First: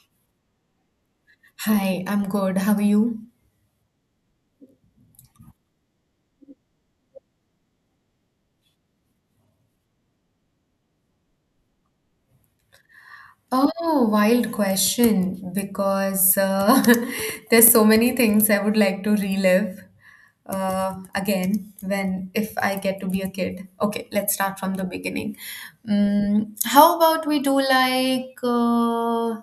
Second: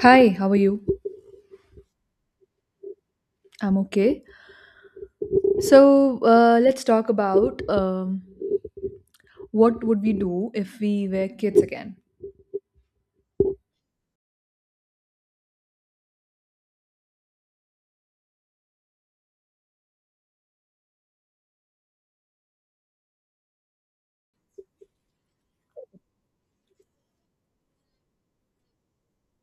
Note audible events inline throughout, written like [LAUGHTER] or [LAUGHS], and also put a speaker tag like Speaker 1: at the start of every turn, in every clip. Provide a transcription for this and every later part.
Speaker 1: Hi, how are you?
Speaker 2: Hi, I'm good. How are you?
Speaker 1: I'm okay. So let's talk about what would we do if we were kids again.
Speaker 2: Oh, wild question because [LAUGHS] there's so many things I would like to relive again when if I get to be a kid. Okay, let's start from the beginning. Mm, how about we do like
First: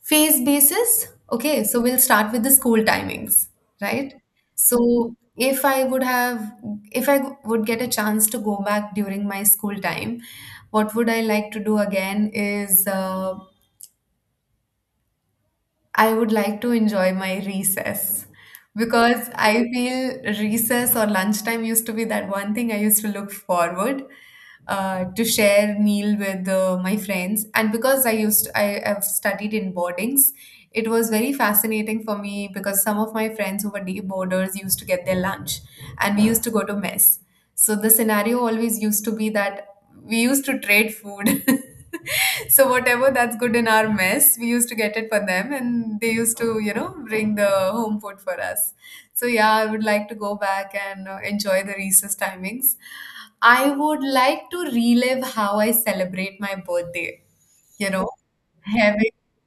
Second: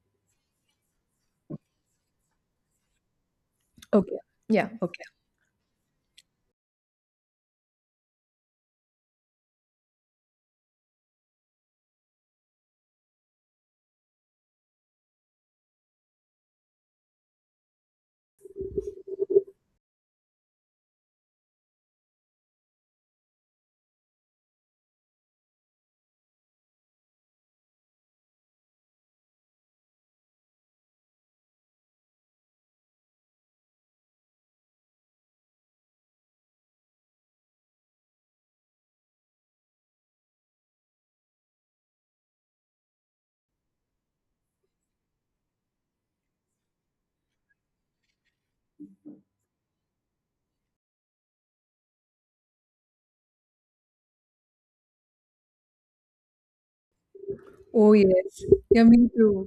Speaker 2: phase basis? Okay, so we'll start with the school timings, right?
Speaker 1: Okay. Yeah. Okay.
Speaker 2: So if I would have, if I would get a chance to go back during my school time, what would I like to do again is I would like to enjoy my recess because I feel recess or lunchtime used to be that one thing I used to look forward to share meal with my friends. And because I have studied in boardings, it was very fascinating for me because some of my friends who were day boarders used to get their lunch, and we used to go to mess. So the scenario always used to be that we used to trade food. [LAUGHS] So whatever that's good in our mess, we used to get it for them, and they used to, bring the home food for us. So yeah, I would like to go back and enjoy the recess timings. I would like to relive how I celebrate my birthday. You
Speaker 1: Oh,
Speaker 2: know,
Speaker 1: yes. Yeah, me
Speaker 2: having
Speaker 1: too.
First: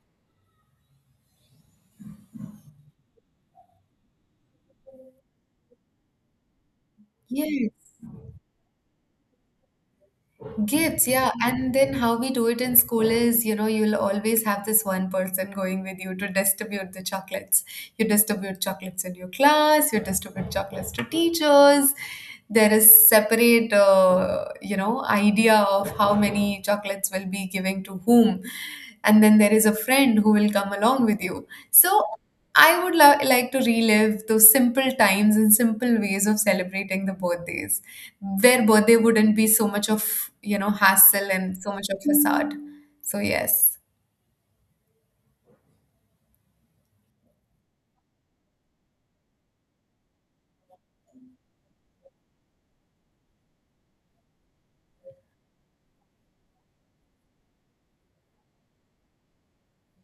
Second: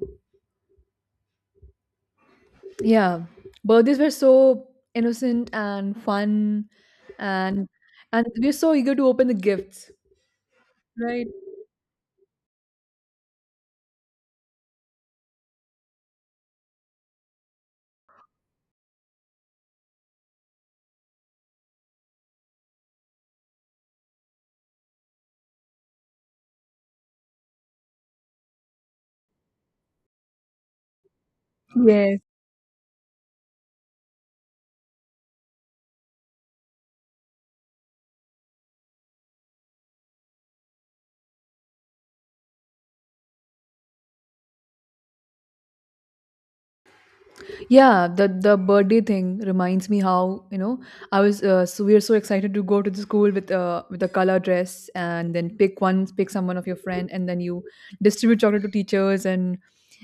Speaker 1: Yeah, birthdays were so innocent and fun, and
Speaker 2: yes,
Speaker 1: and we are so eager to open the gifts,
Speaker 2: gifts,
Speaker 1: right?
Speaker 2: yeah. And then how we do it in school is, you'll always have this one person going with you to distribute the chocolates. You distribute chocolates in your class, you distribute chocolates to teachers. There is separate, idea of how many chocolates will be giving to whom. And then there is a friend who will come along with you. So
Speaker 1: Yes.
Speaker 2: I would like to relive those simple times and simple ways of celebrating the birthdays where birthday wouldn't be so much of, hassle and so much of facade. So yes.
Speaker 1: Yeah, the birthday thing reminds me how, I was so we were so excited to go to the school with a color dress, and then pick someone of your friend, and then you distribute chocolate to teachers, and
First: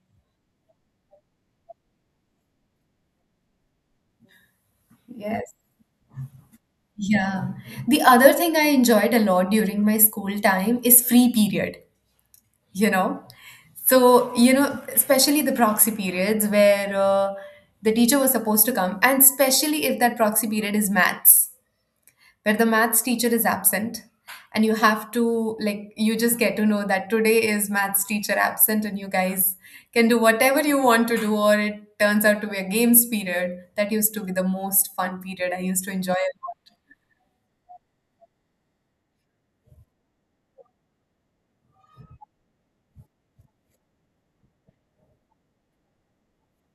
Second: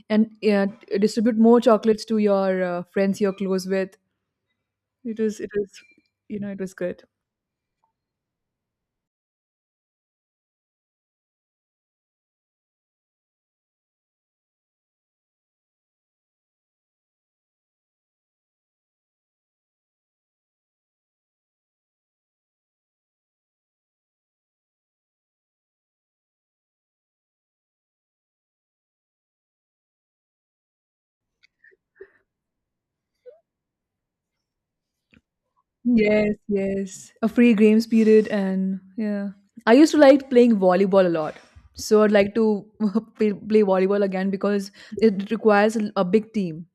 Speaker 1: and uh, distribute more chocolates to your friends you're close with. It was it
Speaker 2: Yes.
Speaker 1: was it was good.
Speaker 2: Yeah. The other thing I enjoyed a lot during my school time is free period, you know. So, especially the proxy periods where the teacher was supposed to come, and especially if that proxy period is maths, where the maths teacher is absent, and you have to like you just get to know that today is maths teacher absent and you guys can do whatever you want to do, or it turns out to be a games period. That used to be the most fun period I used to enjoy a
Speaker 1: Yes,
Speaker 2: lot.
Speaker 1: yes, a free games period, and yeah, I used to like playing volleyball a lot. So I'd like to [LAUGHS] play volleyball again, because it requires a big team.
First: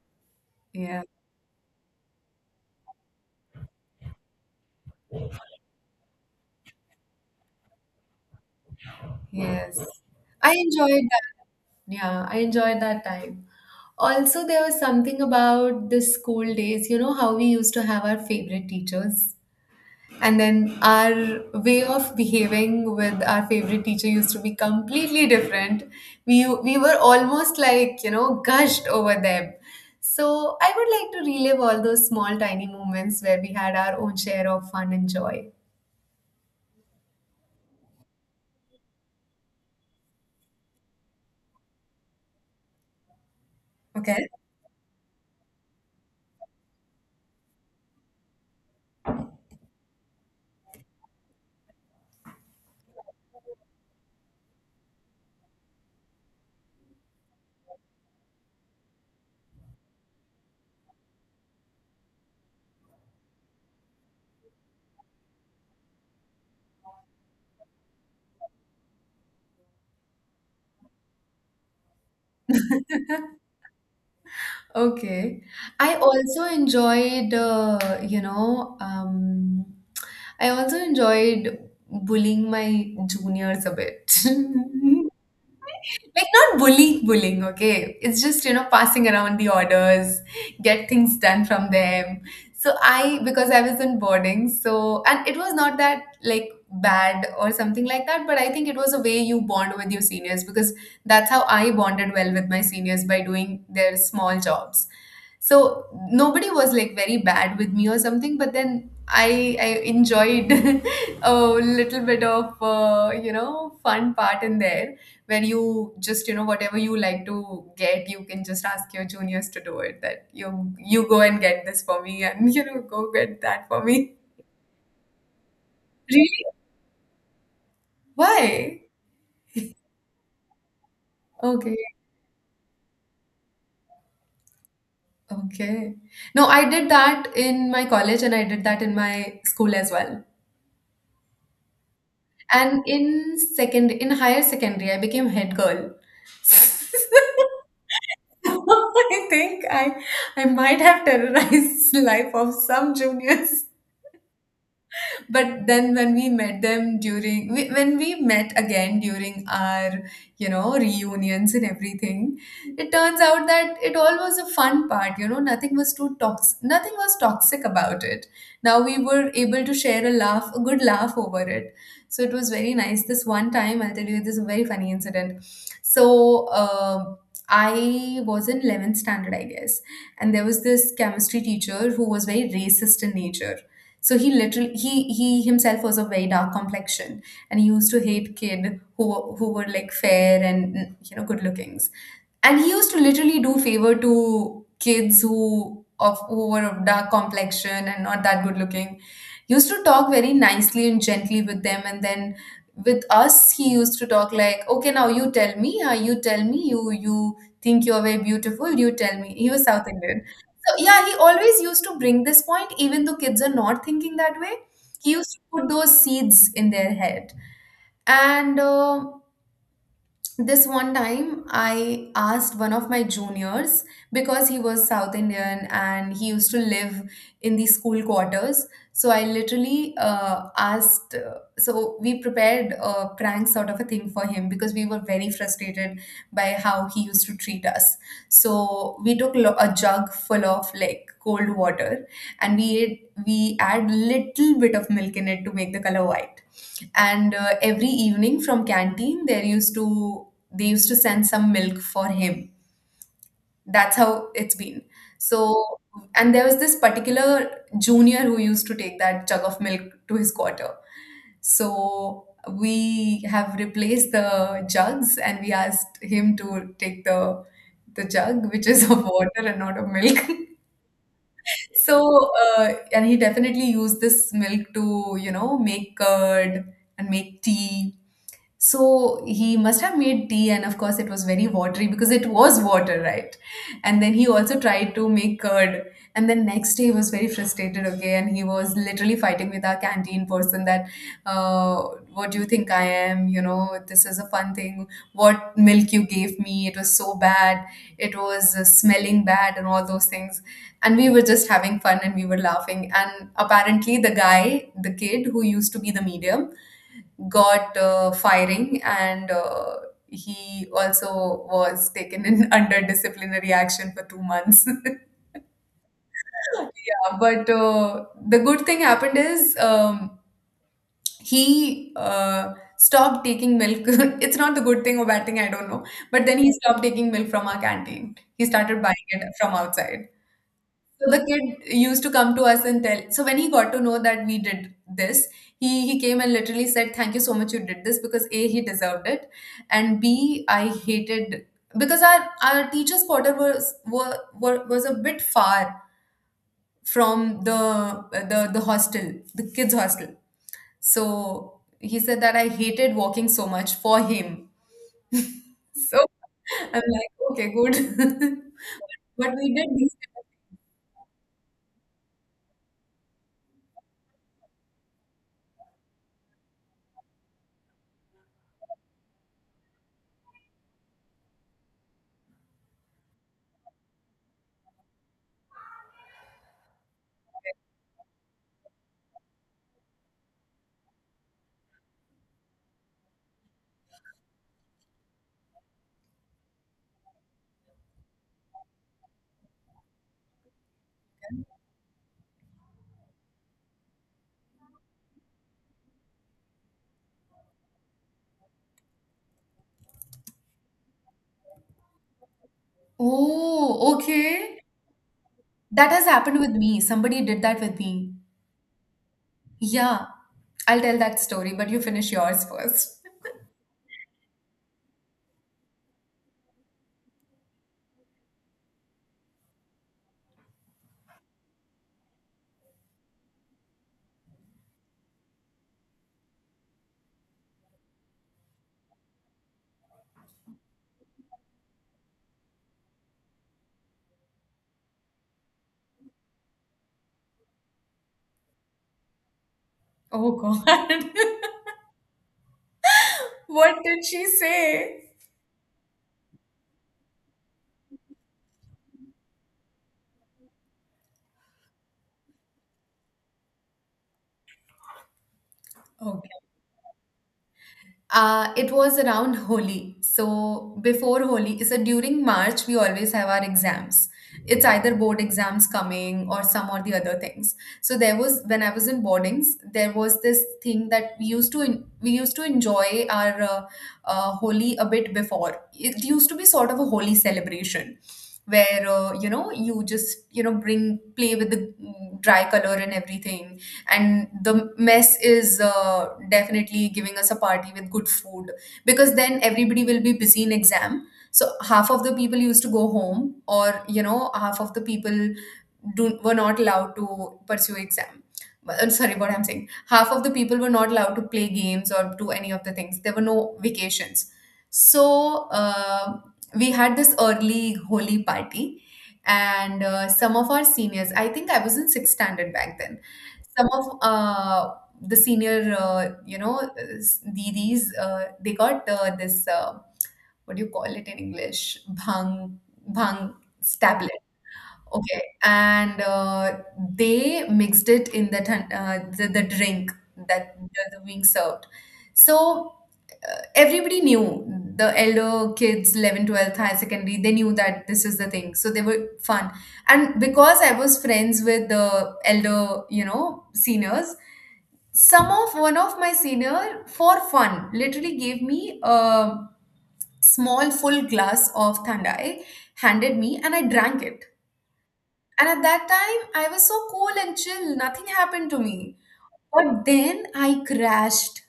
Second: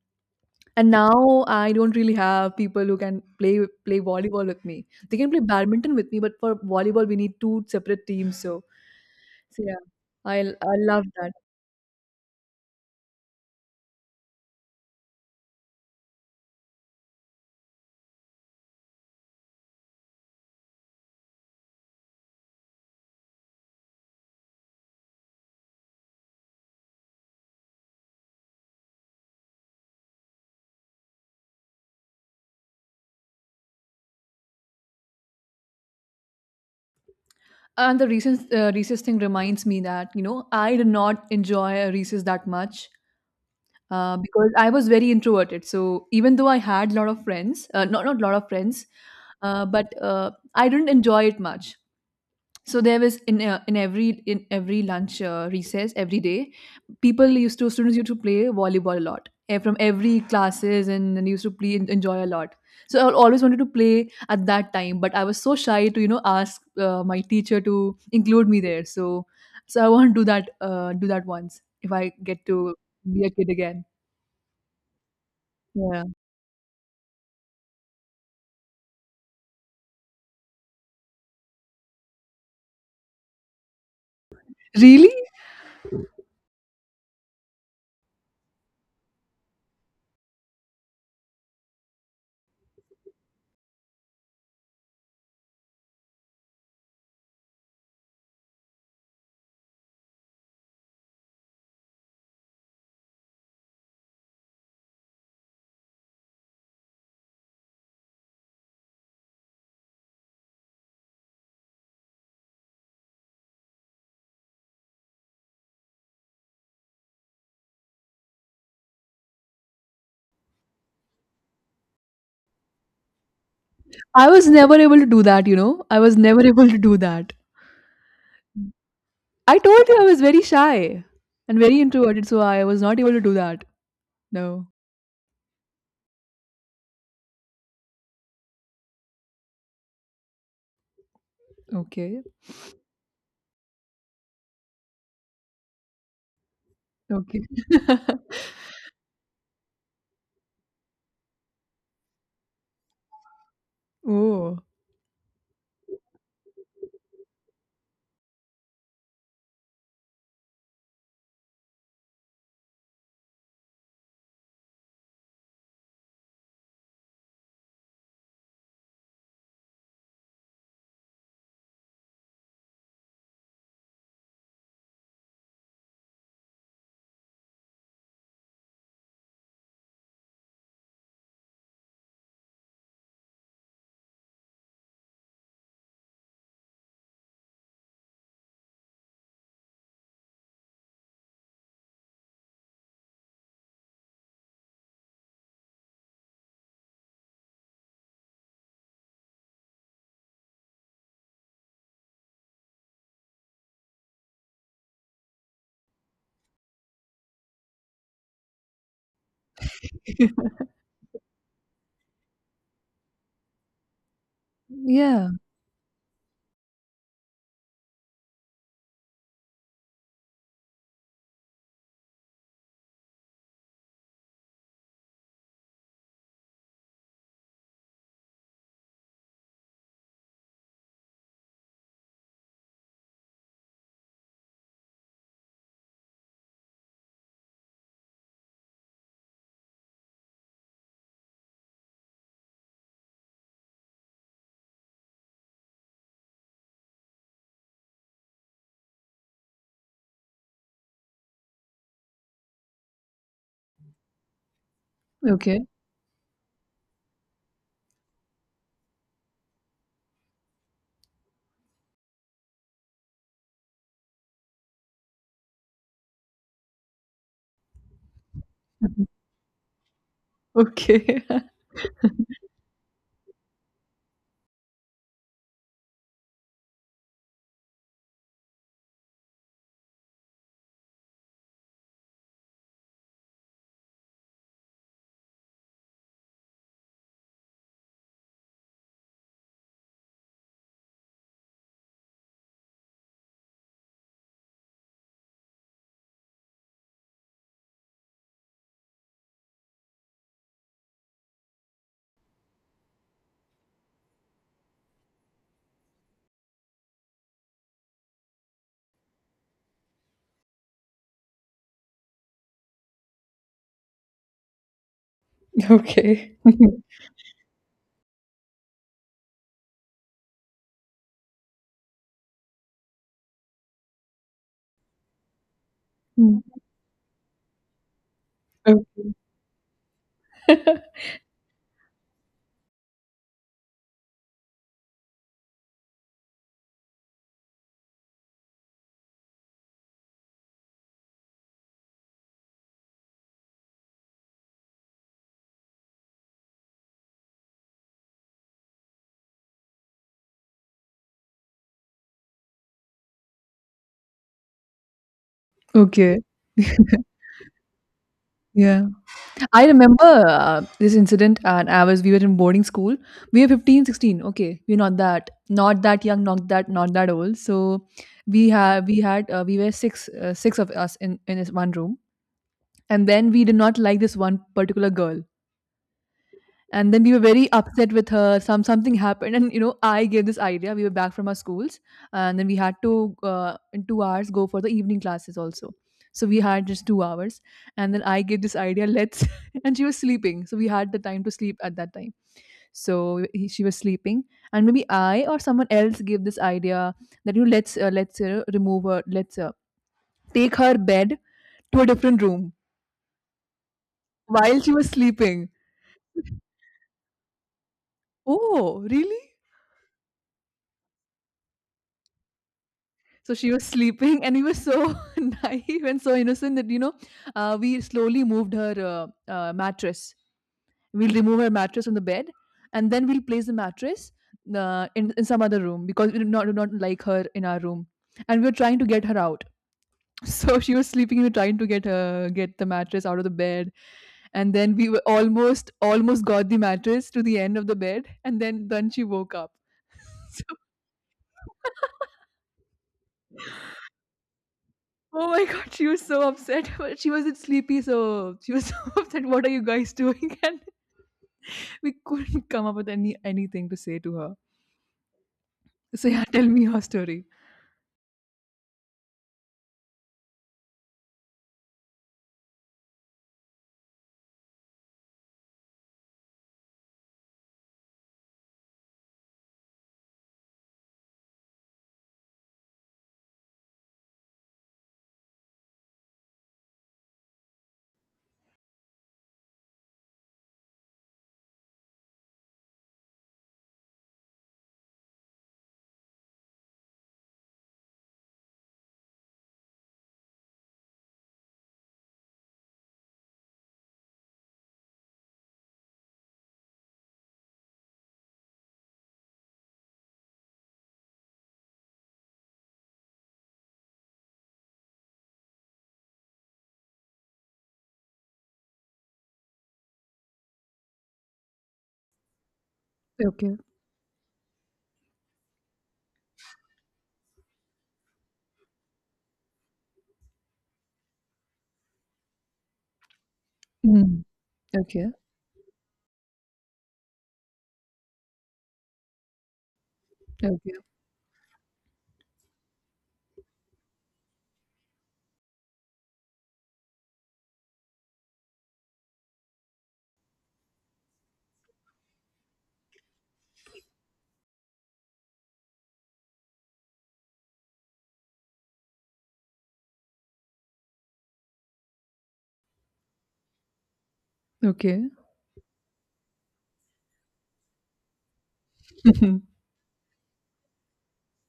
Speaker 1: And
Speaker 2: Yeah,
Speaker 1: now I don't really have people who can play volleyball with me. They can play badminton with me, but for volleyball we need two separate teams. So, so
Speaker 2: yes,
Speaker 1: yeah, I
Speaker 2: I
Speaker 1: I love
Speaker 2: enjoyed that.
Speaker 1: that.
Speaker 2: Yeah, I enjoyed that time. Also, there was something about the school days, you know, how we used to have our favorite teachers. And then our way of behaving with our favorite teacher used to be completely different. We were almost like, gushed over them. So I would like to relive all those small tiny moments where we had our own share of fun and joy.
Speaker 1: And the recess thing reminds me that I did not enjoy a recess that much
Speaker 2: Okay.
Speaker 1: because I was very introverted. So even though I had a lot of friends, not a lot of friends, but I didn't enjoy it much. So there was in every lunch recess every day, people used to students used to play volleyball a lot, from every classes, and used to play enjoy a lot. So I always wanted to play at that time, but I was so shy to ask my teacher to include me there. So I want to do that do that once if I get to be a
Speaker 2: [LAUGHS]
Speaker 1: kid again.
Speaker 2: Okay. I
Speaker 1: Yeah.
Speaker 2: also enjoyed, you know, um, I also enjoyed bullying my juniors a bit.
Speaker 1: Really?
Speaker 2: [LAUGHS] Like not bullying, bullying, okay? It's just, passing around the orders, get things done from them. So I, because I was in boarding, so, and it was not that like bad or something like that, but I think it was a way you bond with your seniors because that's how I bonded well with my seniors by doing their small jobs. So nobody was like very bad with me or something, but then I enjoyed [LAUGHS] a little bit of fun part in there, where you just whatever you like to get, you can just ask your juniors to do it. That you go and get this for me and [LAUGHS] go get that for me.
Speaker 1: I was never able to do that. You know, I
Speaker 2: [LAUGHS]
Speaker 1: was
Speaker 2: Really?
Speaker 1: never [LAUGHS] able to do that.
Speaker 2: Why?
Speaker 1: I told you I was very shy and
Speaker 2: Okay.
Speaker 1: very introverted, so I was not able to do that. No.
Speaker 2: Okay. No, I did that in my college and I did that in my school as well.
Speaker 1: Okay.
Speaker 2: And in second, in higher secondary, I became head girl. [LAUGHS]
Speaker 1: Okay. [LAUGHS]
Speaker 2: I think I might have terrorized [LAUGHS] the life of some juniors.
Speaker 1: Oh.
Speaker 2: But then when we met them during when we met again during our, you know, reunions and everything, it turns out that it all was a fun part. You know, nothing was too toxic, nothing was toxic about it. Now we were able to share a laugh, a good laugh over it. So it was very nice. This one time, I'll tell you, this is a very funny incident. So um I was in 11th standard, I guess. And there was this chemistry teacher who was very racist in nature. So he literally, he himself was of very dark complexion, and he used to hate kid who were like fair and, you know, good lookings, and he used to literally do favor to kids who were of dark complexion and not that good looking. He used to talk very nicely and gently with them, and then with us he used to talk like, okay, now you tell me, you tell me, you think you're very beautiful, you tell me. He was South Indian.
Speaker 1: [LAUGHS]
Speaker 2: So, yeah, he always used to bring this point, even though kids are not thinking that way. He used
Speaker 1: Yeah.
Speaker 2: to put those seeds in their head. And this one time I asked one of my juniors, because he was South Indian and he used to live in the school quarters. So I literally, asked, so we prepared a prank sort of a thing for him because we were very frustrated by how he used to treat us. So we took a jug full of like cold water, and we add little bit of milk in it to make the color white. And every evening from canteen there used to, they used to send some milk for him. That's how it's been.
Speaker 1: Okay.
Speaker 2: So, and there was this particular junior who used to take that jug of milk to his quarter. So we have replaced the jugs and we asked him to take the jug which is of
Speaker 1: [LAUGHS]
Speaker 2: water and not of milk.
Speaker 1: Okay.
Speaker 2: [LAUGHS]
Speaker 1: [LAUGHS]
Speaker 2: So and he definitely used this milk to, you know, make curd and make tea. So he must have made tea, and of course, it was very watery because it was water, right? And then he also tried to make curd. And then next day, he was very frustrated, okay? And he was literally fighting with our canteen person that, uh, what do you think I am? You know, this is a fun thing. What milk you gave me, it was so bad. It was smelling bad, and all those things. And we were just having fun and we were laughing. And apparently, the guy, the kid who used to be the medium, got firing and he also was taken in [LAUGHS] under disciplinary action for 2 months. [LAUGHS]
Speaker 1: Okay. [LAUGHS]
Speaker 2: Yeah, but the good thing happened is he stopped taking milk. [LAUGHS] It's not the good thing or bad thing, I don't know. But then
Speaker 1: Mm.
Speaker 2: he stopped taking milk from our canteen. He started buying
Speaker 1: Okay.
Speaker 2: it from outside.
Speaker 1: [LAUGHS]
Speaker 2: So the kid used to come to us and tell. So when he got to know that we did this, he came and literally said, "Thank you so much. You did this because a, he deserved it, and b, I hated, because our teachers' quarter was were was a bit far from the, the hostel, the kids' hostel. So he said that I hated walking so much for him. So
Speaker 1: Okay.
Speaker 2: [LAUGHS] I'm
Speaker 1: [LAUGHS]
Speaker 2: like, okay, good. [LAUGHS]
Speaker 1: Yeah.
Speaker 2: But we
Speaker 1: I
Speaker 2: did these.
Speaker 1: remember this incident, and I was we were in boarding school. We were 15, 16. Okay. We're not that not that, young, not that not that, old. So we have we had we were six of us in this one room, and then we did not like this one particular girl, and then we were very upset with her. Something happened, and I gave this idea. We were back from our schools, and then we had to in 2 hours go for the evening classes also. So we had just 2 hours, and then I gave this idea. Let's— [LAUGHS] and she was sleeping, so we had the time to sleep at that time. So she was sleeping, and maybe I or someone else gave this idea that, let's remove her, let's take her bed to a different room
Speaker 2: Oh, okay.
Speaker 1: while she was sleeping.
Speaker 2: That has happened with me. Somebody did that with me.
Speaker 1: Oh, really?
Speaker 2: Yeah, I'll tell that story, but you finish yours first. [LAUGHS]
Speaker 1: So she was sleeping, [LAUGHS] and we were so [LAUGHS] naive and so innocent that, we slowly moved her mattress. We'll remove her mattress from the bed, and then we'll place the mattress in some other room, because we do not like her in our room, and we were trying to get her out. [LAUGHS] So she was sleeping. We were trying to get the mattress out of the bed, and then we were almost got the mattress to the end of the bed, and then she woke up.
Speaker 2: Oh
Speaker 1: [LAUGHS]
Speaker 2: God. [LAUGHS] What did she say?
Speaker 1: Oh my God, she was so upset. [LAUGHS] But she wasn't sleepy, so she was so [LAUGHS] upset. What are you guys doing? [LAUGHS] And we couldn't come up with anything to say to her. So yeah,
Speaker 2: Okay.
Speaker 1: tell me your story.
Speaker 2: It was around Holi. So before Holi, so during March, we always have our exams. It's either board exams coming or some or the other things. So there was, when I was in boardings, there was this thing that we used to we used to enjoy our Holi a bit before. It used to be sort of a Holi celebration where you just bring play with the dry color and everything, and the mess is definitely giving us a party with good food because then everybody will be busy in exam, so half of the people used to go home, or you know, half of the people were not allowed to pursue exam. I'm sorry what I'm saying, half of the people were not allowed to play games or do any of the things. There were no vacations, so we had this early holy party. And some of our seniors, I think I was in sixth standard back then.
Speaker 1: Okay.
Speaker 2: Some of the senior, didis, they got this, what do you call it in English? Bhang, bhang tablet.
Speaker 1: Mm. Okay.
Speaker 2: Okay. And they mixed it in the drink that
Speaker 1: Okay.
Speaker 2: the being served. So everybody knew the elder kids, 11, 12th, high secondary, they knew that this is the thing. So they were fun. And because I was friends with the elder, you know, seniors, some of one of my senior for fun literally gave me a small full glass of thandai, handed me, and I drank it.
Speaker 1: Okay.
Speaker 2: And at that time I was so cool and chill, nothing happened to me.
Speaker 1: [LAUGHS]
Speaker 2: But then I crashed,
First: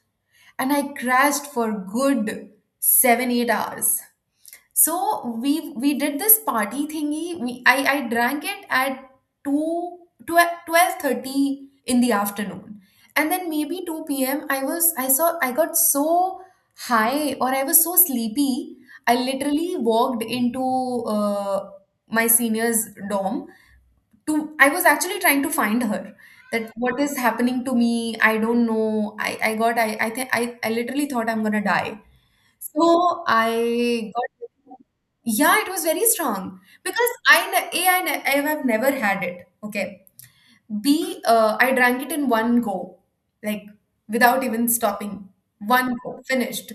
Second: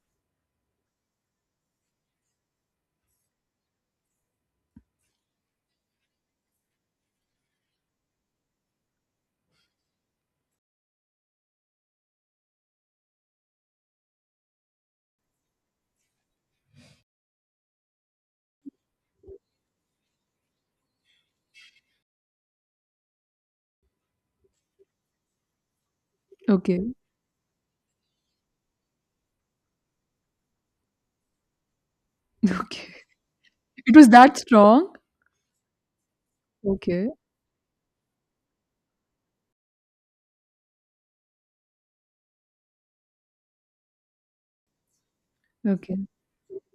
Speaker 2: and I crashed for good 7-8 hours. So we did this party thingy. We I drank it at 2 12:30 in the afternoon. And then maybe 2 p.m. I got so high, or I was so sleepy. I literally walked into uh, my senior's dorm to I was actually trying to find her. That,
Speaker 1: Okay.
Speaker 2: what is happening to me? I don't know. I literally thought I'm gonna die. So
Speaker 1: Okay. It was
Speaker 2: I
Speaker 1: that
Speaker 2: got,
Speaker 1: strong.
Speaker 2: yeah, it was very strong
Speaker 1: Okay.
Speaker 2: because A, I have never had it. Okay. B, I drank it in one go, like, without even stopping. One
Speaker 1: Okay.
Speaker 2: go, finished.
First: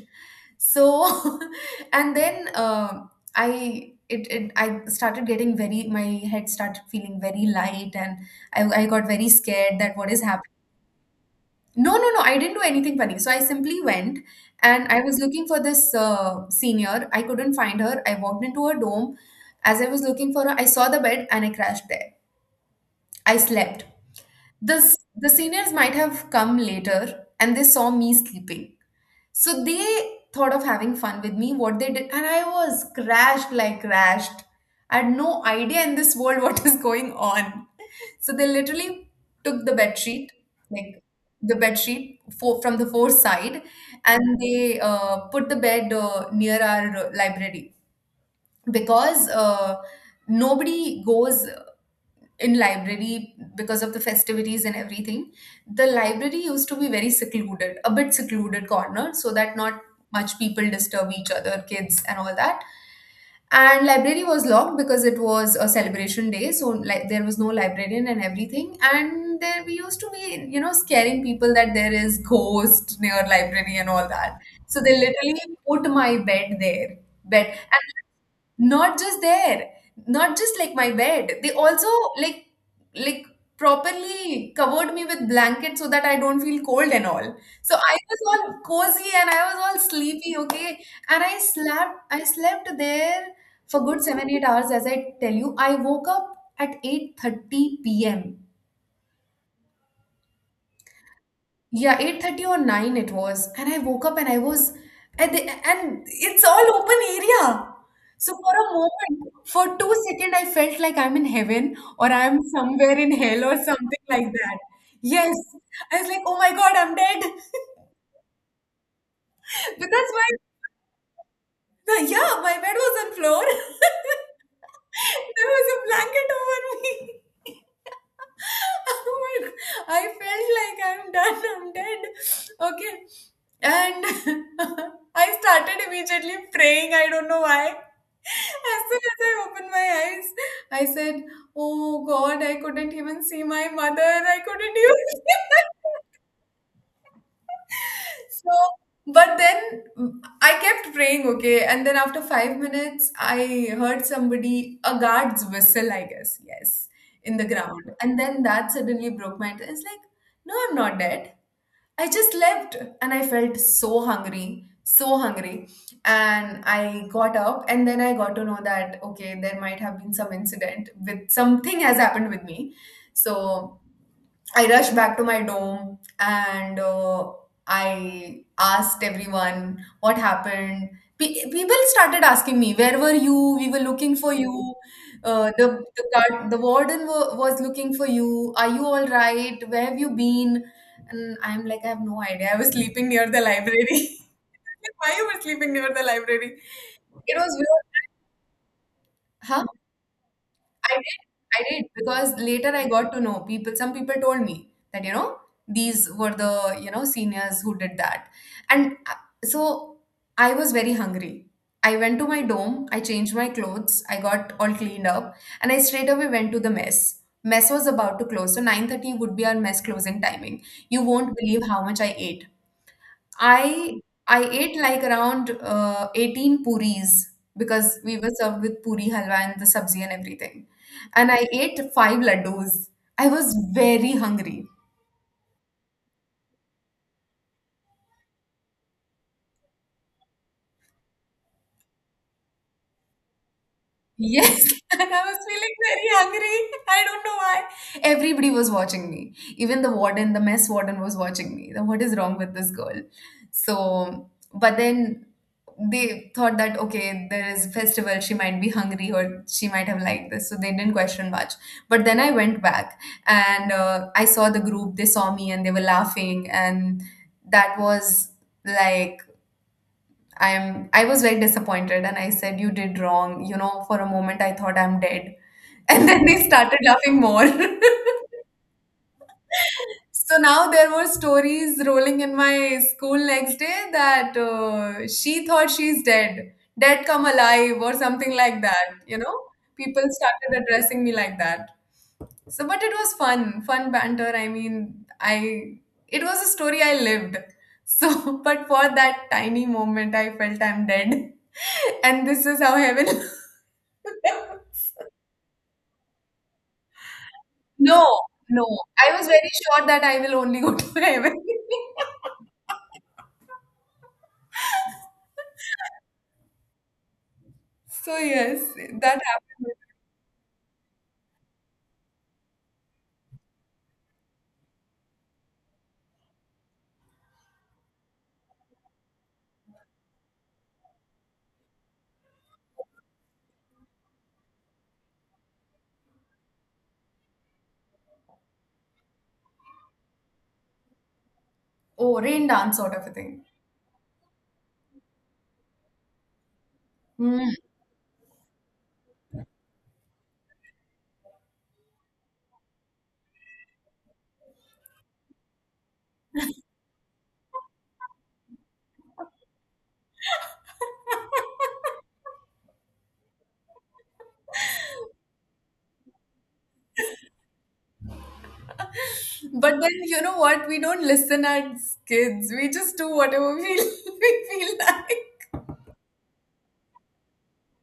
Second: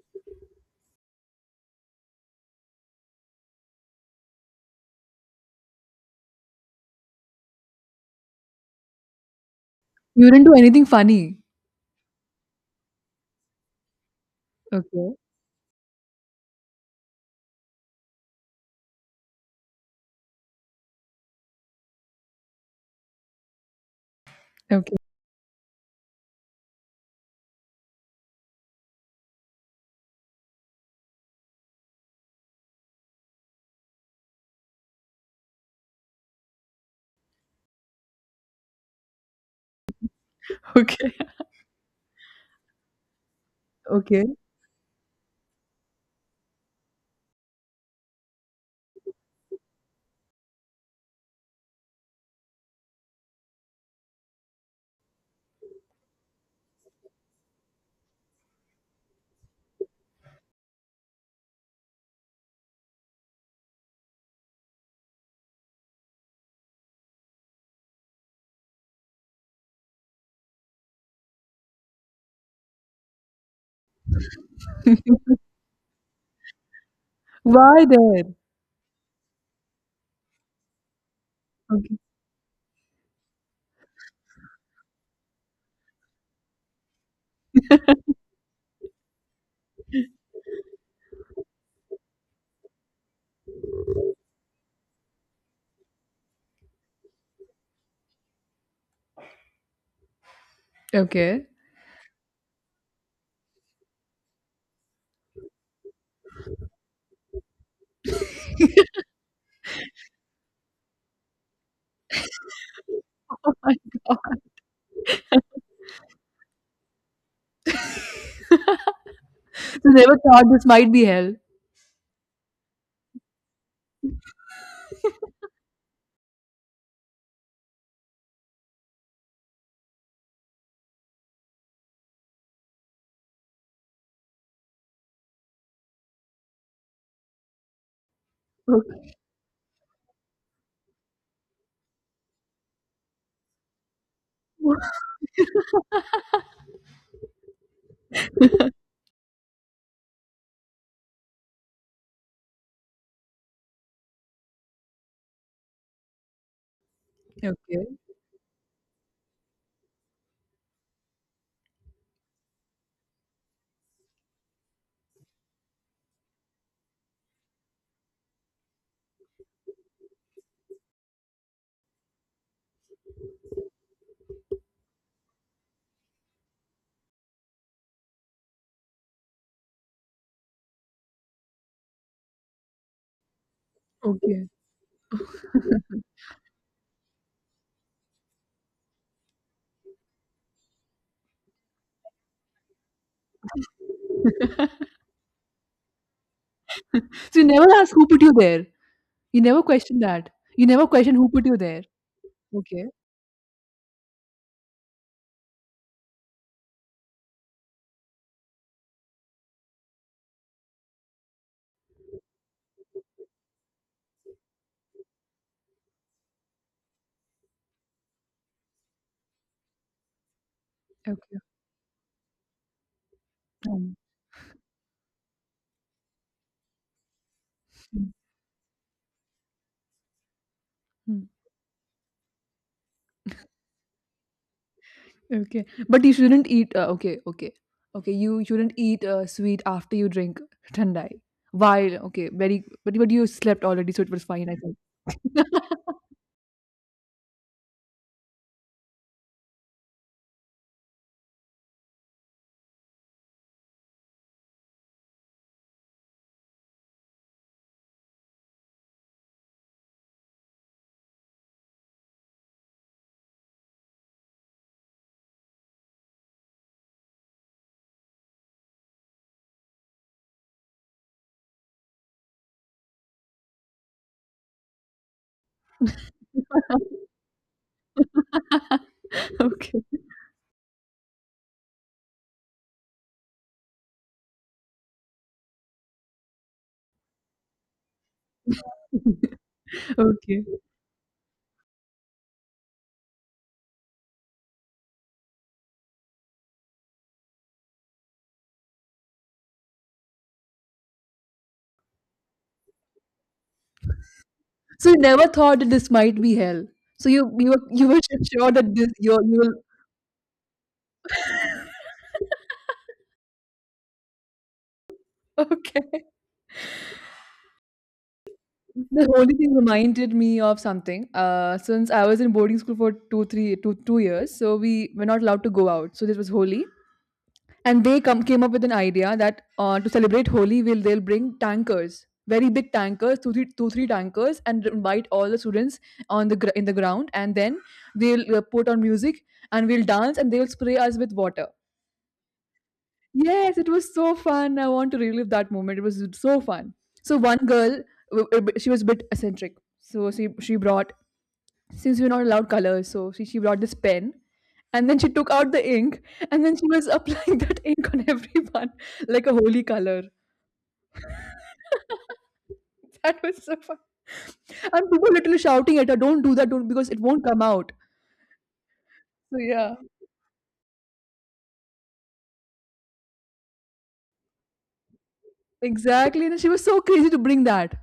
Speaker 2: So, [LAUGHS] and then I started getting very, my head started feeling very light, and I got very scared that what is
Speaker 1: You didn't
Speaker 2: happening.
Speaker 1: do anything funny.
Speaker 2: No, no, no. I didn't do anything funny. So I simply went, and I
Speaker 1: Okay.
Speaker 2: was looking for this senior. I couldn't find her. I walked into her dome. As I was looking for her, I saw the bed and I crashed there. I slept. This,
Speaker 1: Okay.
Speaker 2: the seniors might have come later and they saw me sleeping. So they thought of having fun with me, what they did, and I was crashed, like crashed. I had no idea in this world [LAUGHS] what is going on. So they literally took the bed sheet, like
Speaker 1: Okay.
Speaker 2: the bed sheet from the fourth side,
Speaker 1: Okay.
Speaker 2: and they put the bed near our library because nobody goes in library because of the festivities and everything. The library used to be very secluded, a bit secluded corner, so that not much people disturb each other kids and all that. And library was locked because it was a celebration day, so like there was no librarian and everything, and there we used to be, you know, scaring people that there is ghost near library and all that. So they
Speaker 1: [LAUGHS]
Speaker 2: literally put my bed there bed
Speaker 1: Why there?
Speaker 2: Not just there, not just like my bed. They also,
Speaker 1: Okay.
Speaker 2: like like properly covered me with blankets so that I don't feel cold and all. So I was all cozy and I was all sleepy, okay? And I slept there for good seven, 8 hours, as I tell you. I woke up at 8:30 p.m.
Speaker 1: Okay. [LAUGHS]
Speaker 2: Yeah, 8:30 or 9 it was. And I woke up, and I was, and the, and it's all open area. So for a moment, for 2 seconds, I felt like I'm in heaven, or I'm somewhere in hell
Speaker 1: Oh
Speaker 2: or
Speaker 1: my
Speaker 2: something like
Speaker 1: God.
Speaker 2: that. Yes. I was like, oh my God, I'm dead. [LAUGHS] But
Speaker 1: So they
Speaker 2: that's
Speaker 1: were
Speaker 2: why
Speaker 1: thought this might be hell.
Speaker 2: Yeah, my bed was on floor. [LAUGHS] There was a blanket over me. [LAUGHS] Oh my, God. I felt like I'm done, I'm dead. Okay. And [LAUGHS] I started immediately praying. I don't know why. As soon
Speaker 1: Okay.
Speaker 2: as I opened my eyes, I said, oh God, I couldn't even see my mother. I couldn't even [LAUGHS] see my, so, but then I kept praying, okay. And then after 5 minutes, I heard somebody, a guard's whistle, I guess, yes, in
Speaker 1: [LAUGHS]
Speaker 2: the ground.
Speaker 1: Okay.
Speaker 2: And then that suddenly broke my, it's like, no, I'm not dead. I just left, and I felt so hungry, so hungry. And I got up, and then I got to know that, okay, there might have been some incident with, something has happened with me. So I rushed back to my dorm, and I asked everyone what happened. People started asking me, "Where were you? We were looking for
Speaker 1: Okay.
Speaker 2: you. The guard, the warden was looking for you. Are you all right? Where have you been?" And I'm like, "I have no idea. I was sleeping near the library. [LAUGHS]
Speaker 1: [LAUGHS]
Speaker 2: Like, why you were sleeping near the library? It
Speaker 1: So you
Speaker 2: was
Speaker 1: never ask
Speaker 2: weird,
Speaker 1: who put you there? You never
Speaker 2: huh?"
Speaker 1: question that? You never
Speaker 2: I
Speaker 1: question who
Speaker 2: did.
Speaker 1: put you
Speaker 2: I
Speaker 1: there?
Speaker 2: did, because later
Speaker 1: Okay,
Speaker 2: I got to know people. Some people told me that, you know, these were the, you know, seniors who did that, and so I was very hungry. I went to my dome. I changed my clothes. I got all cleaned up, and I straight away went to the mess. Mess was about to close, so 9:30 would be our mess closing timing. You won't
Speaker 1: okay.
Speaker 2: believe how much I ate.
Speaker 1: Um,
Speaker 2: I I ate like around 18 puris because
Speaker 1: mm,
Speaker 2: we were served with puri halwa and the sabzi and everything.
Speaker 1: mm,
Speaker 2: And I ate five laddus. I was very hungry.
Speaker 1: okay. But you shouldn't eat, okay, okay. Okay, you shouldn't eat sweet after you drink [LAUGHS] thandai. While, okay, very, but you slept already, so it was fine, I
Speaker 2: Yes,
Speaker 1: think.
Speaker 2: [LAUGHS] and I was
Speaker 1: [LAUGHS]
Speaker 2: feeling very hungry. I don't know why. Everybody was watching me. Even the warden, the mess warden was watching me. That, what is wrong with this girl? So, but then they thought that, okay, there is festival, she might be hungry, or she might have liked this, so they didn't question much. But then I went back, and I saw the group. They saw me and they were laughing, and that was like, I was very disappointed, and I said, you did wrong, you know, for a moment I thought I'm dead. [LAUGHS] And then they started laughing more. [LAUGHS]
Speaker 1: Okay.
Speaker 2: So now there were stories rolling in my school next day that she thought she's dead, dead come alive, or something like that. You know,
Speaker 1: [LAUGHS]
Speaker 2: people
Speaker 1: Okay.
Speaker 2: started addressing me like that. So, but it was fun, fun banter. I mean, I it was a story I lived. So, [LAUGHS] but for that tiny moment, I felt I'm dead, [LAUGHS] and this is how heaven. [LAUGHS]
Speaker 1: So you never thought that this might be hell. So you were you were
Speaker 2: No,
Speaker 1: [LAUGHS] sure
Speaker 2: no,
Speaker 1: that this
Speaker 2: I was
Speaker 1: you
Speaker 2: very
Speaker 1: will
Speaker 2: sure that I will only go to heaven. [LAUGHS]
Speaker 1: [LAUGHS] okay.
Speaker 2: So yes,
Speaker 1: The
Speaker 2: that
Speaker 1: holy thing
Speaker 2: happened.
Speaker 1: reminded me of something. Since I was in boarding school for two, three, two, 2 years, so we were not allowed to go out. So this was holy, and they come came up with an idea that, to celebrate holy, will they'll bring tankers, very big tankers, two, three, two, three tankers, and invite all the students on the in the ground, and then they'll put on music, and we'll dance, and they'll spray us with water.
Speaker 2: Oh, rain dance sort of a thing.
Speaker 1: Yes, it was so fun. I want to relive that moment. It was so fun. So one
Speaker 2: Mm.
Speaker 1: girl, she was a bit eccentric. So she brought, since we're not allowed colors, so she brought this pen, and then she took out the ink, and then she was applying [LAUGHS] that ink on everyone like a holy color. [LAUGHS]
Speaker 2: [LAUGHS]
Speaker 1: That was so fun. And people literally shouting at her, "Don't do that! Don't!" Because it won't come out. So yeah,
Speaker 2: But then you know what? We don't listen as kids. We just do whatever we [LAUGHS] we feel like.
Speaker 1: exactly. And she was so crazy to bring that.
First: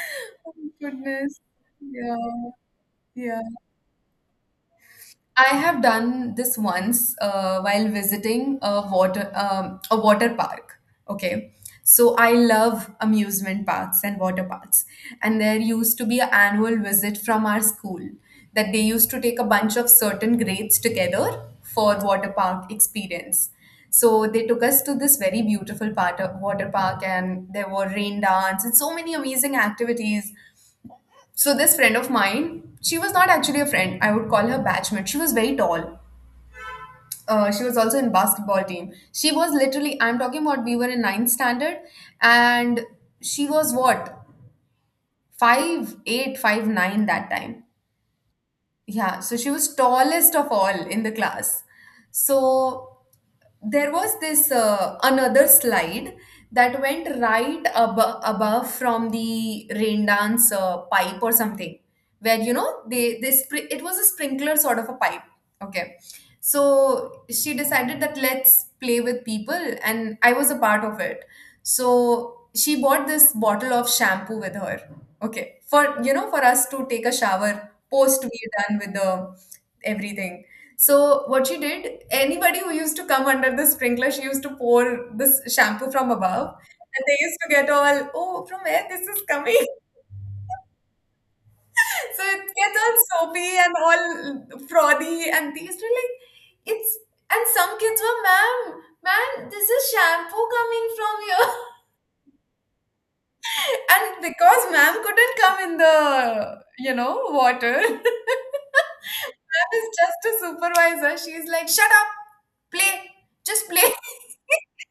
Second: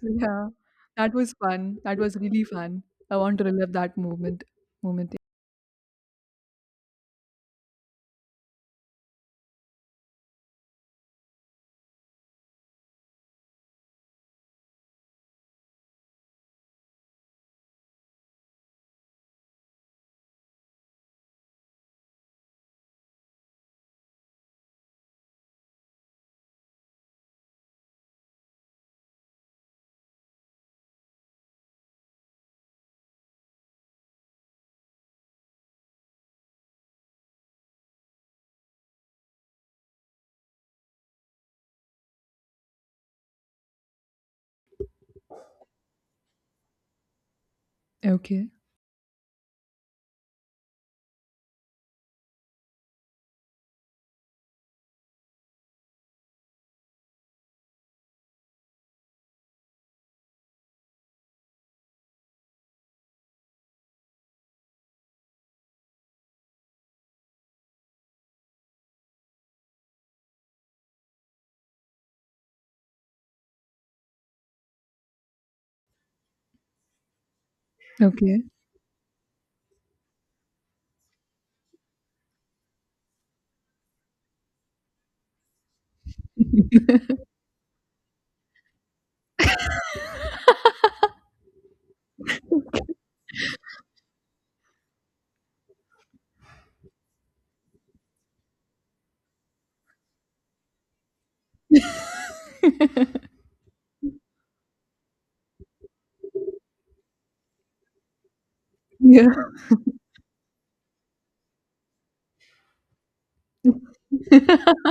Speaker 1: Yeah,
Speaker 2: Oh,
Speaker 1: that was
Speaker 2: goodness.
Speaker 1: fun. That
Speaker 2: Yeah.
Speaker 1: was really fun. I want
Speaker 2: Yeah.
Speaker 1: to relive that moment. Moment.
Speaker 2: I have done this once while visiting a water park. Okay, so I love amusement parks and water parks, and there used to be an annual visit from our school, that they used to take a bunch of certain grades together for water park experience. So they took us to this very beautiful part of water park, and there were rain dance and so many amazing activities. So this friend of mine, she was not actually a friend. I would call her batchmate. She was very tall, she was also in basketball team. She was literally, I'm talking about, we were in ninth standard, and she was what, 5'8", 5'9" that time.
Speaker 1: Okay.
Speaker 2: Yeah, so she was tallest of all in the class. So there was this another slide that went right above from the rain dance pipe or something, where, you know, they it was a sprinkler sort of a pipe. Okay, so she decided that let's play with people, and I was a part of it. So she bought this bottle of shampoo with her. Okay, for, you know, for us to take a shower post
Speaker 1: Okay.
Speaker 2: we're done with the everything. So what she did, anybody who used to come under the sprinkler, she used to pour this shampoo from above, and they used to get all, oh, from where this is coming? [LAUGHS] So it gets all soapy and all frothy, and these were like, it's. And some kids were, ma'am, man, this is shampoo coming from here,
Speaker 1: [LAUGHS]
Speaker 2: [LAUGHS] and because ma'am couldn't come in the, you know, water. [LAUGHS]
Speaker 1: Yeah.
Speaker 2: Is just a supervisor. She's like, shut up, play, just play. [LAUGHS]
Speaker 1: [LAUGHS]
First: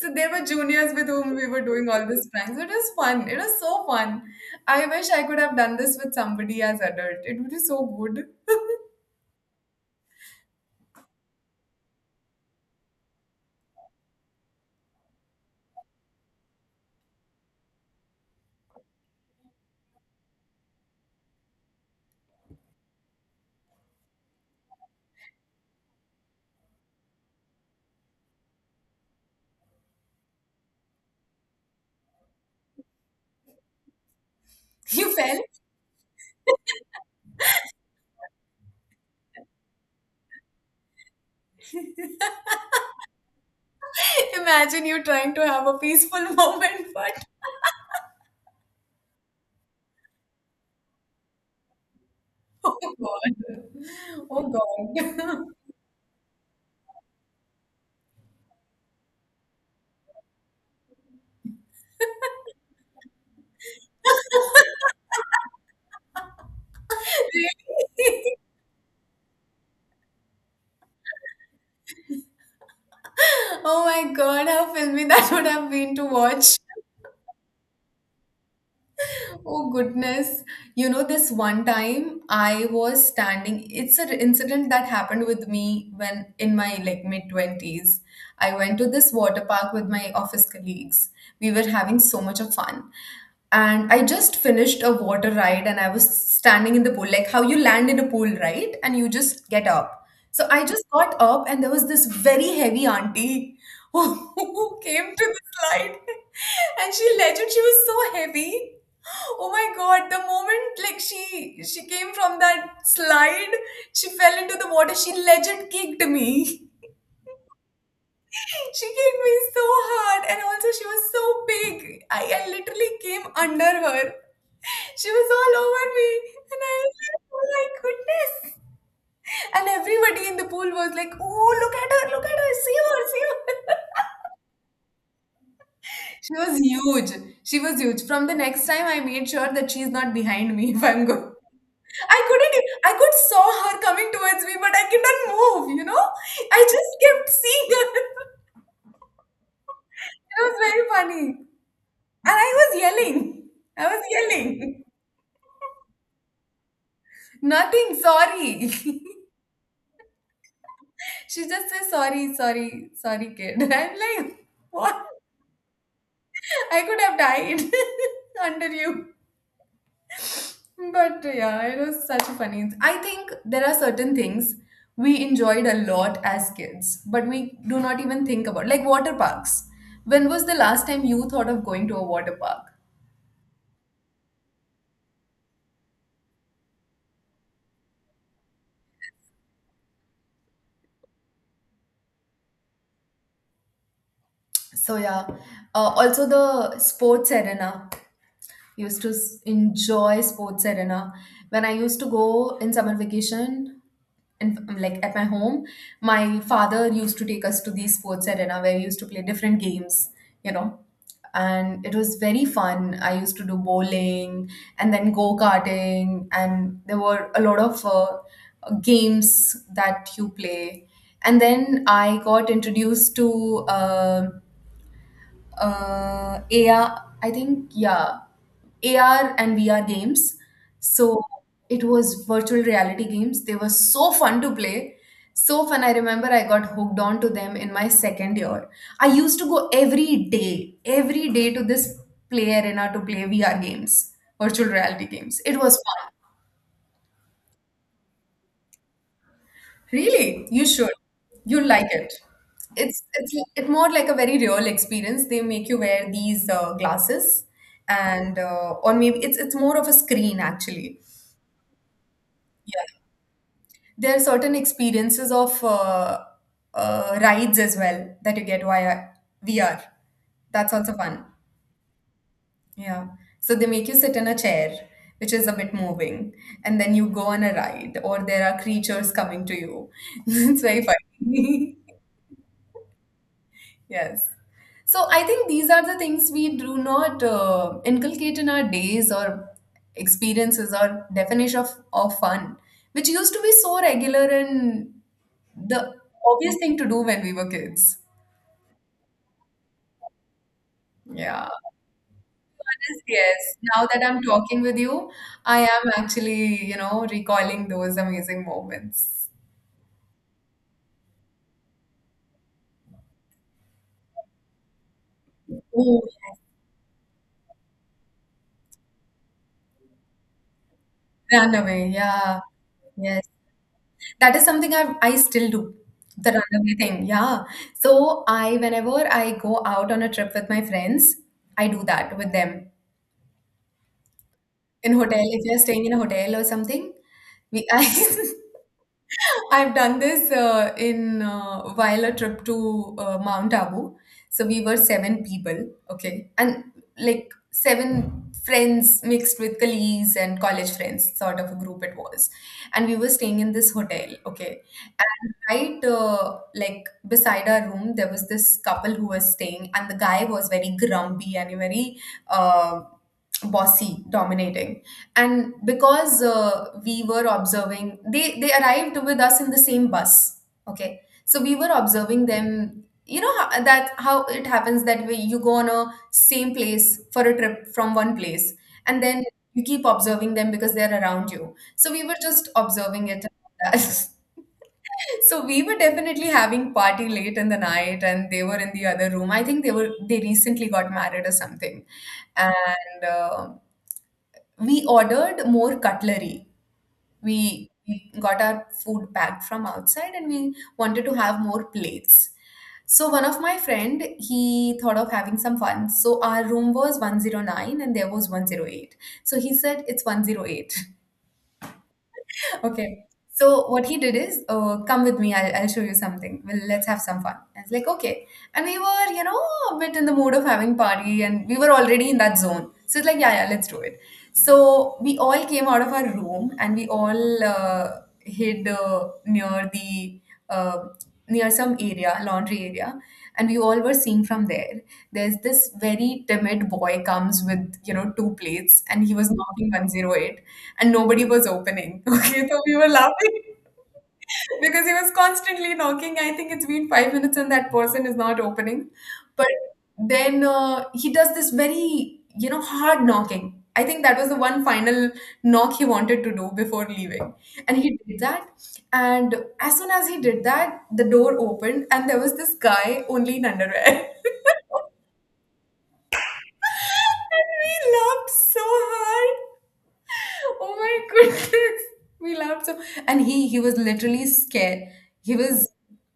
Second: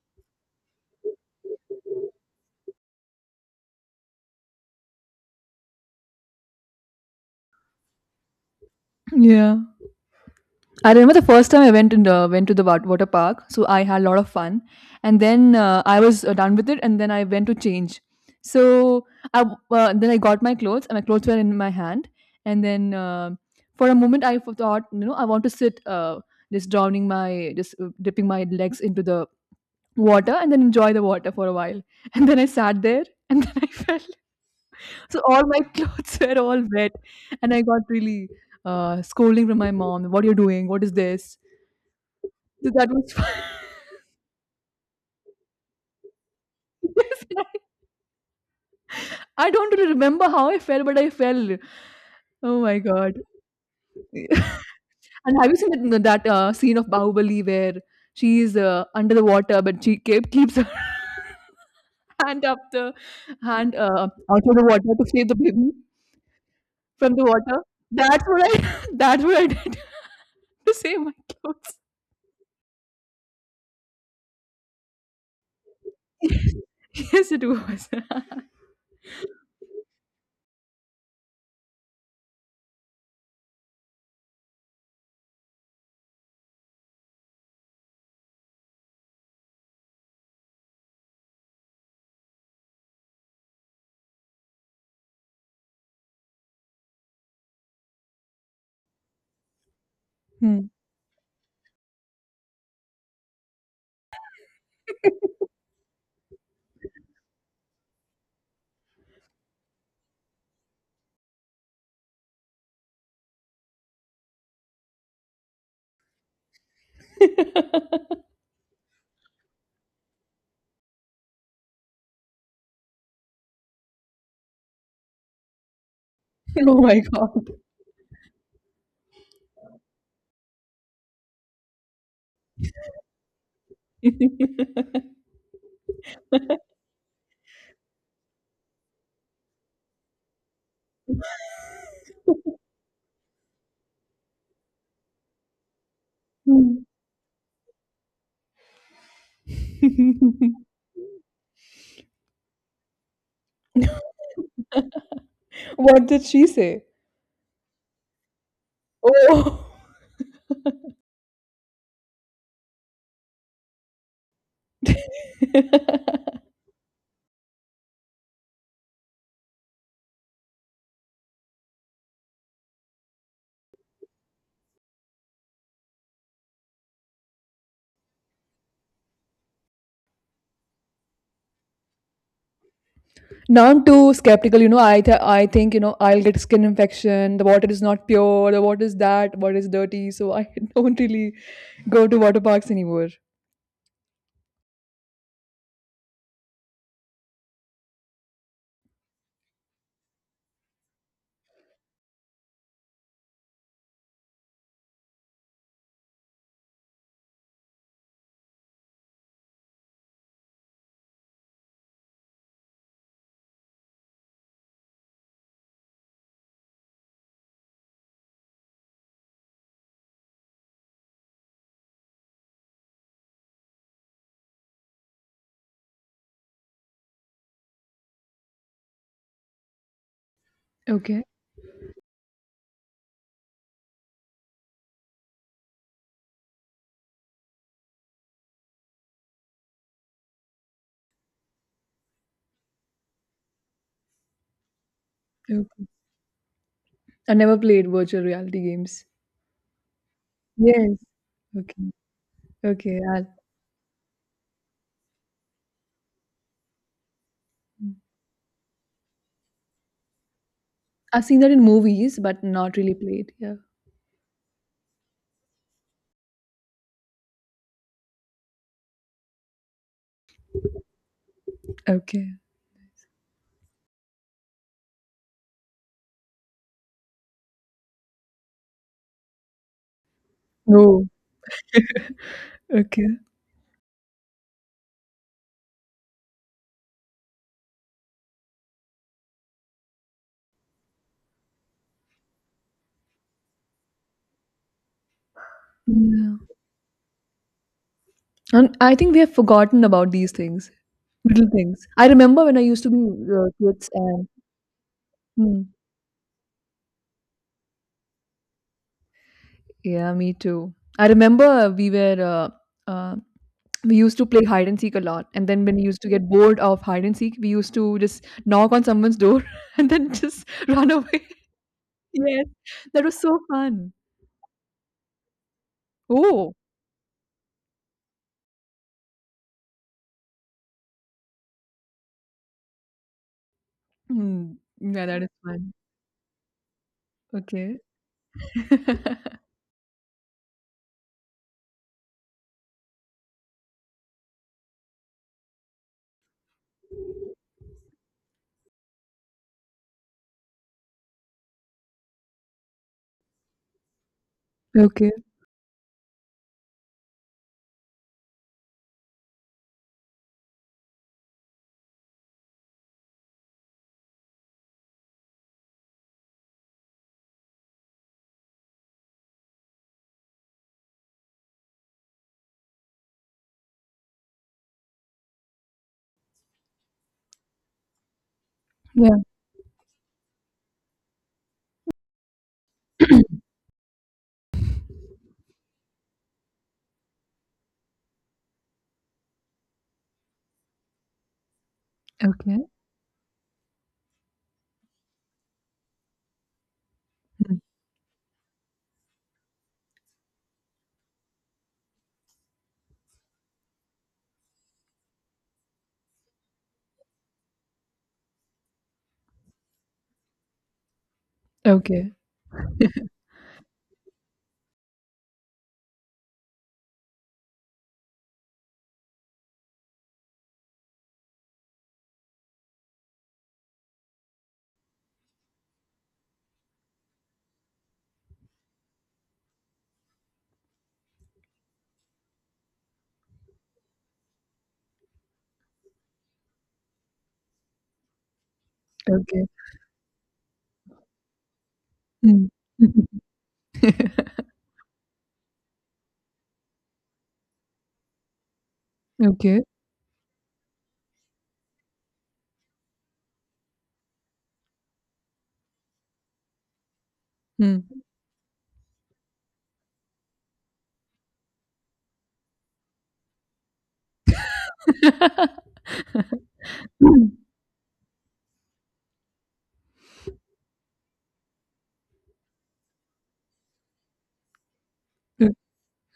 Speaker 2: So there were juniors with whom we were doing all these pranks. It was fun. It was so fun. I wish I could have done this with somebody as adult. It would be so good.
Speaker 1: Yeah. I remember the first time I went to the water park, so I had a lot of fun. And then I was done with it, and then I went to change. So then I got my clothes, and my clothes were in my hand. And then for a moment, I thought, you know, I want to sit, just just dipping my legs into the water, and then enjoy the water for a while. And then I sat there [LAUGHS] and then I fell.
Speaker 2: You
Speaker 1: So
Speaker 2: fell.
Speaker 1: all my clothes [LAUGHS] were all wet. And I got really scolding from my mom. What are you doing? What is this? So that was— [LAUGHS]
Speaker 2: [LAUGHS] Imagine you trying to have a peaceful [LAUGHS] moment, but
Speaker 1: yes, and I don't really remember how I fell, but I fell. Oh
Speaker 2: oh
Speaker 1: my God.
Speaker 2: god,
Speaker 1: [LAUGHS]
Speaker 2: oh god.
Speaker 1: And
Speaker 2: [LAUGHS]
Speaker 1: have you seen that, scene of Bahubali where she is under the water, but she keeps her [LAUGHS] hand up the hand out of the water to save the baby? From the water. That's
Speaker 2: Really?
Speaker 1: what
Speaker 2: [LAUGHS]
Speaker 1: I. [LAUGHS] That's what I did [LAUGHS] to save my clothes. [LAUGHS]
Speaker 2: Oh my god, how filmy that would have been to watch.
Speaker 1: Yes, it was. [LAUGHS]
Speaker 2: Oh goodness. You know, this one time I was standing, it's an incident that happened with me when in my like mid 20s. I went to this water park with my office colleagues. We were having so much of fun. And I just finished a water ride and I was standing in the pool, like how you land in a pool, right? And you just get up. So
Speaker 1: Hmm.
Speaker 2: I just got up and there was this very heavy auntie who, [LAUGHS] who came to the slide [LAUGHS] and she legend, she was so heavy. Oh my God, the moment like she came from that slide, she fell into the water. She legit kicked me. [LAUGHS]
Speaker 1: [LAUGHS] Oh
Speaker 2: She kicked me so hard, and also she was so big. I literally came under her. [LAUGHS] She was all over me, and I was
Speaker 1: my
Speaker 2: like, oh
Speaker 1: God.
Speaker 2: my goodness. And everybody in the pool was like, oh, look at her, see her, see her. [LAUGHS]
Speaker 1: [LAUGHS]
Speaker 2: She was huge. She was huge. From the next time, I made sure that she's not behind me [LAUGHS] if I'm going. I couldn't, e- I could saw her coming towards me, but I couldn't move, you know? I
Speaker 1: Hmm.
Speaker 2: just kept seeing her. [LAUGHS] It was
Speaker 1: [LAUGHS]
Speaker 2: very funny. And I was yelling. I was yelling.
Speaker 1: What did she say?
Speaker 2: Nothing, sorry. [LAUGHS]
Speaker 1: Oh.
Speaker 2: She just says, sorry, sorry, sorry, kid. [LAUGHS] I'm like, what?
Speaker 1: [LAUGHS]
Speaker 2: I could have died [LAUGHS] under you. But yeah, it was such a funny. I think there are certain things we enjoyed a lot as kids, but we do not even think about, like water parks. When was the last time you thought of going to a water park?
Speaker 1: Now I'm too skeptical. You know, I think I'll get skin infection. The water is not pure. The water is that. Water is dirty. So I [LAUGHS] don't really go to water parks anymore.
Speaker 2: So yeah, also the sports arena. Enjoy sports arena. When I used to go in summer vacation, in, like at my home, my father used to take us to these sports arena where we used to play different games, you know. And it was very fun. I used to do bowling and then go karting, and there were a lot of games that you play. And then I got introduced to AR, I think, yeah, AR and VR games. So
Speaker 1: Okay.
Speaker 2: it was virtual reality games. They were so fun to play. So fun. I remember I got hooked on to them in my second year. I used to go every day to this play arena to play VR games, virtual reality games. It was
Speaker 1: Okay.
Speaker 2: fun.
Speaker 1: I never played virtual reality games.
Speaker 2: Really? You should.
Speaker 1: Yes.
Speaker 2: You'll like
Speaker 1: Okay.
Speaker 2: it.
Speaker 1: Okay.
Speaker 2: It's it's it's more like a very real experience. They make you wear these glasses,
Speaker 1: Mm.
Speaker 2: and or maybe it's more of a screen actually.
Speaker 1: I've seen that in movies, but not
Speaker 2: Yeah,
Speaker 1: really played. Yeah.
Speaker 2: there are certain experiences of rides as well that you get via VR. That's also fun.
Speaker 1: Okay.
Speaker 2: Yeah. So they make you sit in a chair, which is a bit moving, and then you go on a ride, or there are creatures coming to you. [LAUGHS] It's very
Speaker 1: No.
Speaker 2: funny. [LAUGHS]
Speaker 1: Okay.
Speaker 2: Yes. So I think these are the things we do not inculcate in our days or experiences or definition of fun, which used to be so regular and the
Speaker 1: Yeah.
Speaker 2: obvious thing to do when we were kids.
Speaker 1: And I think we have forgotten about these things,
Speaker 2: Yeah.
Speaker 1: little
Speaker 2: But
Speaker 1: things. I remember when I used to be
Speaker 2: yes, yes, now
Speaker 1: kids
Speaker 2: that I'm
Speaker 1: and
Speaker 2: talking with you, I
Speaker 1: hmm.
Speaker 2: am actually, you know, recalling those amazing moments.
Speaker 1: Yeah, me too. I remember we used to play hide and seek a lot, and then when we
Speaker 2: Oh,
Speaker 1: used to get
Speaker 2: yes.
Speaker 1: bored of hide and seek, we used to just knock on someone's door [LAUGHS] and then just run away. [LAUGHS]
Speaker 2: Runaway, yeah.
Speaker 1: Yes, that was
Speaker 2: Yes.
Speaker 1: so fun.
Speaker 2: That is something I still do, the
Speaker 1: Oh,
Speaker 2: runaway thing. Yeah. So I whenever I go out on a trip with my friends, I do that with them.
Speaker 1: hmm.
Speaker 2: In
Speaker 1: Yeah,
Speaker 2: hotel,
Speaker 1: that is
Speaker 2: if you're
Speaker 1: fun.
Speaker 2: staying in a hotel or something, we
Speaker 1: Okay.
Speaker 2: I
Speaker 1: [LAUGHS]
Speaker 2: [LAUGHS] I've done this in while a trip to Mount Abu. So we were seven people, okay, and like seven friends mixed with colleagues and college friends, sort of a group it was, and we were staying in this hotel, okay,
Speaker 1: Okay.
Speaker 2: and right like beside our room there was this couple who was staying, and the guy was very grumpy and very. Uh, Bossy, dominating. And because we were observing, they arrived with us in the same bus, okay, so we were observing them, you know how, that how it happens that way, you go on a same place for a trip from one place and
Speaker 1: Yeah.
Speaker 2: then you keep observing them because they're around you, so we were just observing it. [LAUGHS] So we were definitely having party late in the night and they were in the other room. I think they were, they recently got married or something.
Speaker 1: Okay.
Speaker 2: And we ordered more cutlery.
Speaker 1: Hmm.
Speaker 2: We got our food packed from outside and we wanted to have more plates. So one of my friend, he thought of having some fun. So our room was 109 and there was 108. So he said it's 108. [LAUGHS]
Speaker 1: Okay.
Speaker 2: Okay.
Speaker 1: [LAUGHS]
Speaker 2: So what he did is, oh, come with me. I'll show you something. Well, let's have some fun. I was like, okay. And we were, you know, a bit in the mood of having party, and we were already in that zone. So it's like, yeah, yeah, let's do it. So we all came out of our room, and we all hid near the uh, near some area, laundry area, and we all were seeing from there. There's this very timid boy comes with, you know, two plates and he was
Speaker 1: Okay.
Speaker 2: knocking 108 and nobody was opening. [LAUGHS]
Speaker 1: Hmm.
Speaker 2: Okay, so we were
Speaker 1: [LAUGHS]
Speaker 2: laughing [LAUGHS] because he was constantly knocking. I think it's been 5 minutes and that person is not opening. But
Speaker 1: Okay.
Speaker 2: then he does this very, you know, hard knocking. I think that was the one final knock he wanted to do before leaving. And
Speaker 1: Hmm.
Speaker 2: he did that. And as soon as he did that, the door opened and there was this guy only in underwear. [LAUGHS] And we laughed so hard. Oh my goodness. We laughed so, and he was literally scared. He was,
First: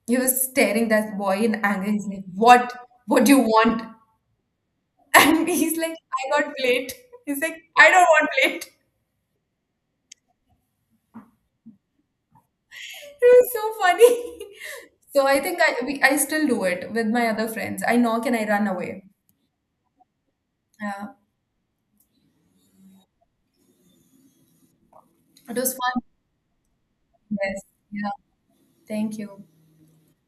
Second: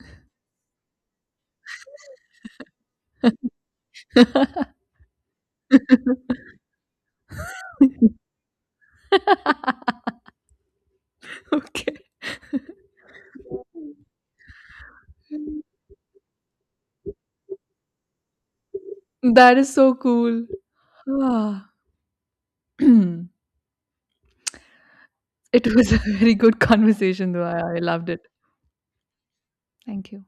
Speaker 2: he was staring that boy in anger. He's like, what? What do you want?
Speaker 1: [LAUGHS]
Speaker 2: [LAUGHS] And he's like, I got plate. He's like, I don't want plate. [LAUGHS]
Speaker 1: Okay.
Speaker 2: It was so funny. [LAUGHS] So I think I still do it with my other friends. I knock and I run away.
Speaker 1: That is so cool.
Speaker 2: Yeah.
Speaker 1: Ah. [CLEARS THROAT]
Speaker 2: It
Speaker 1: It
Speaker 2: was
Speaker 1: was a
Speaker 2: fun.
Speaker 1: very good conversation, though.
Speaker 2: Yes.
Speaker 1: I
Speaker 2: Yeah.
Speaker 1: loved it.
Speaker 2: Thank you.
Speaker 1: Thank you.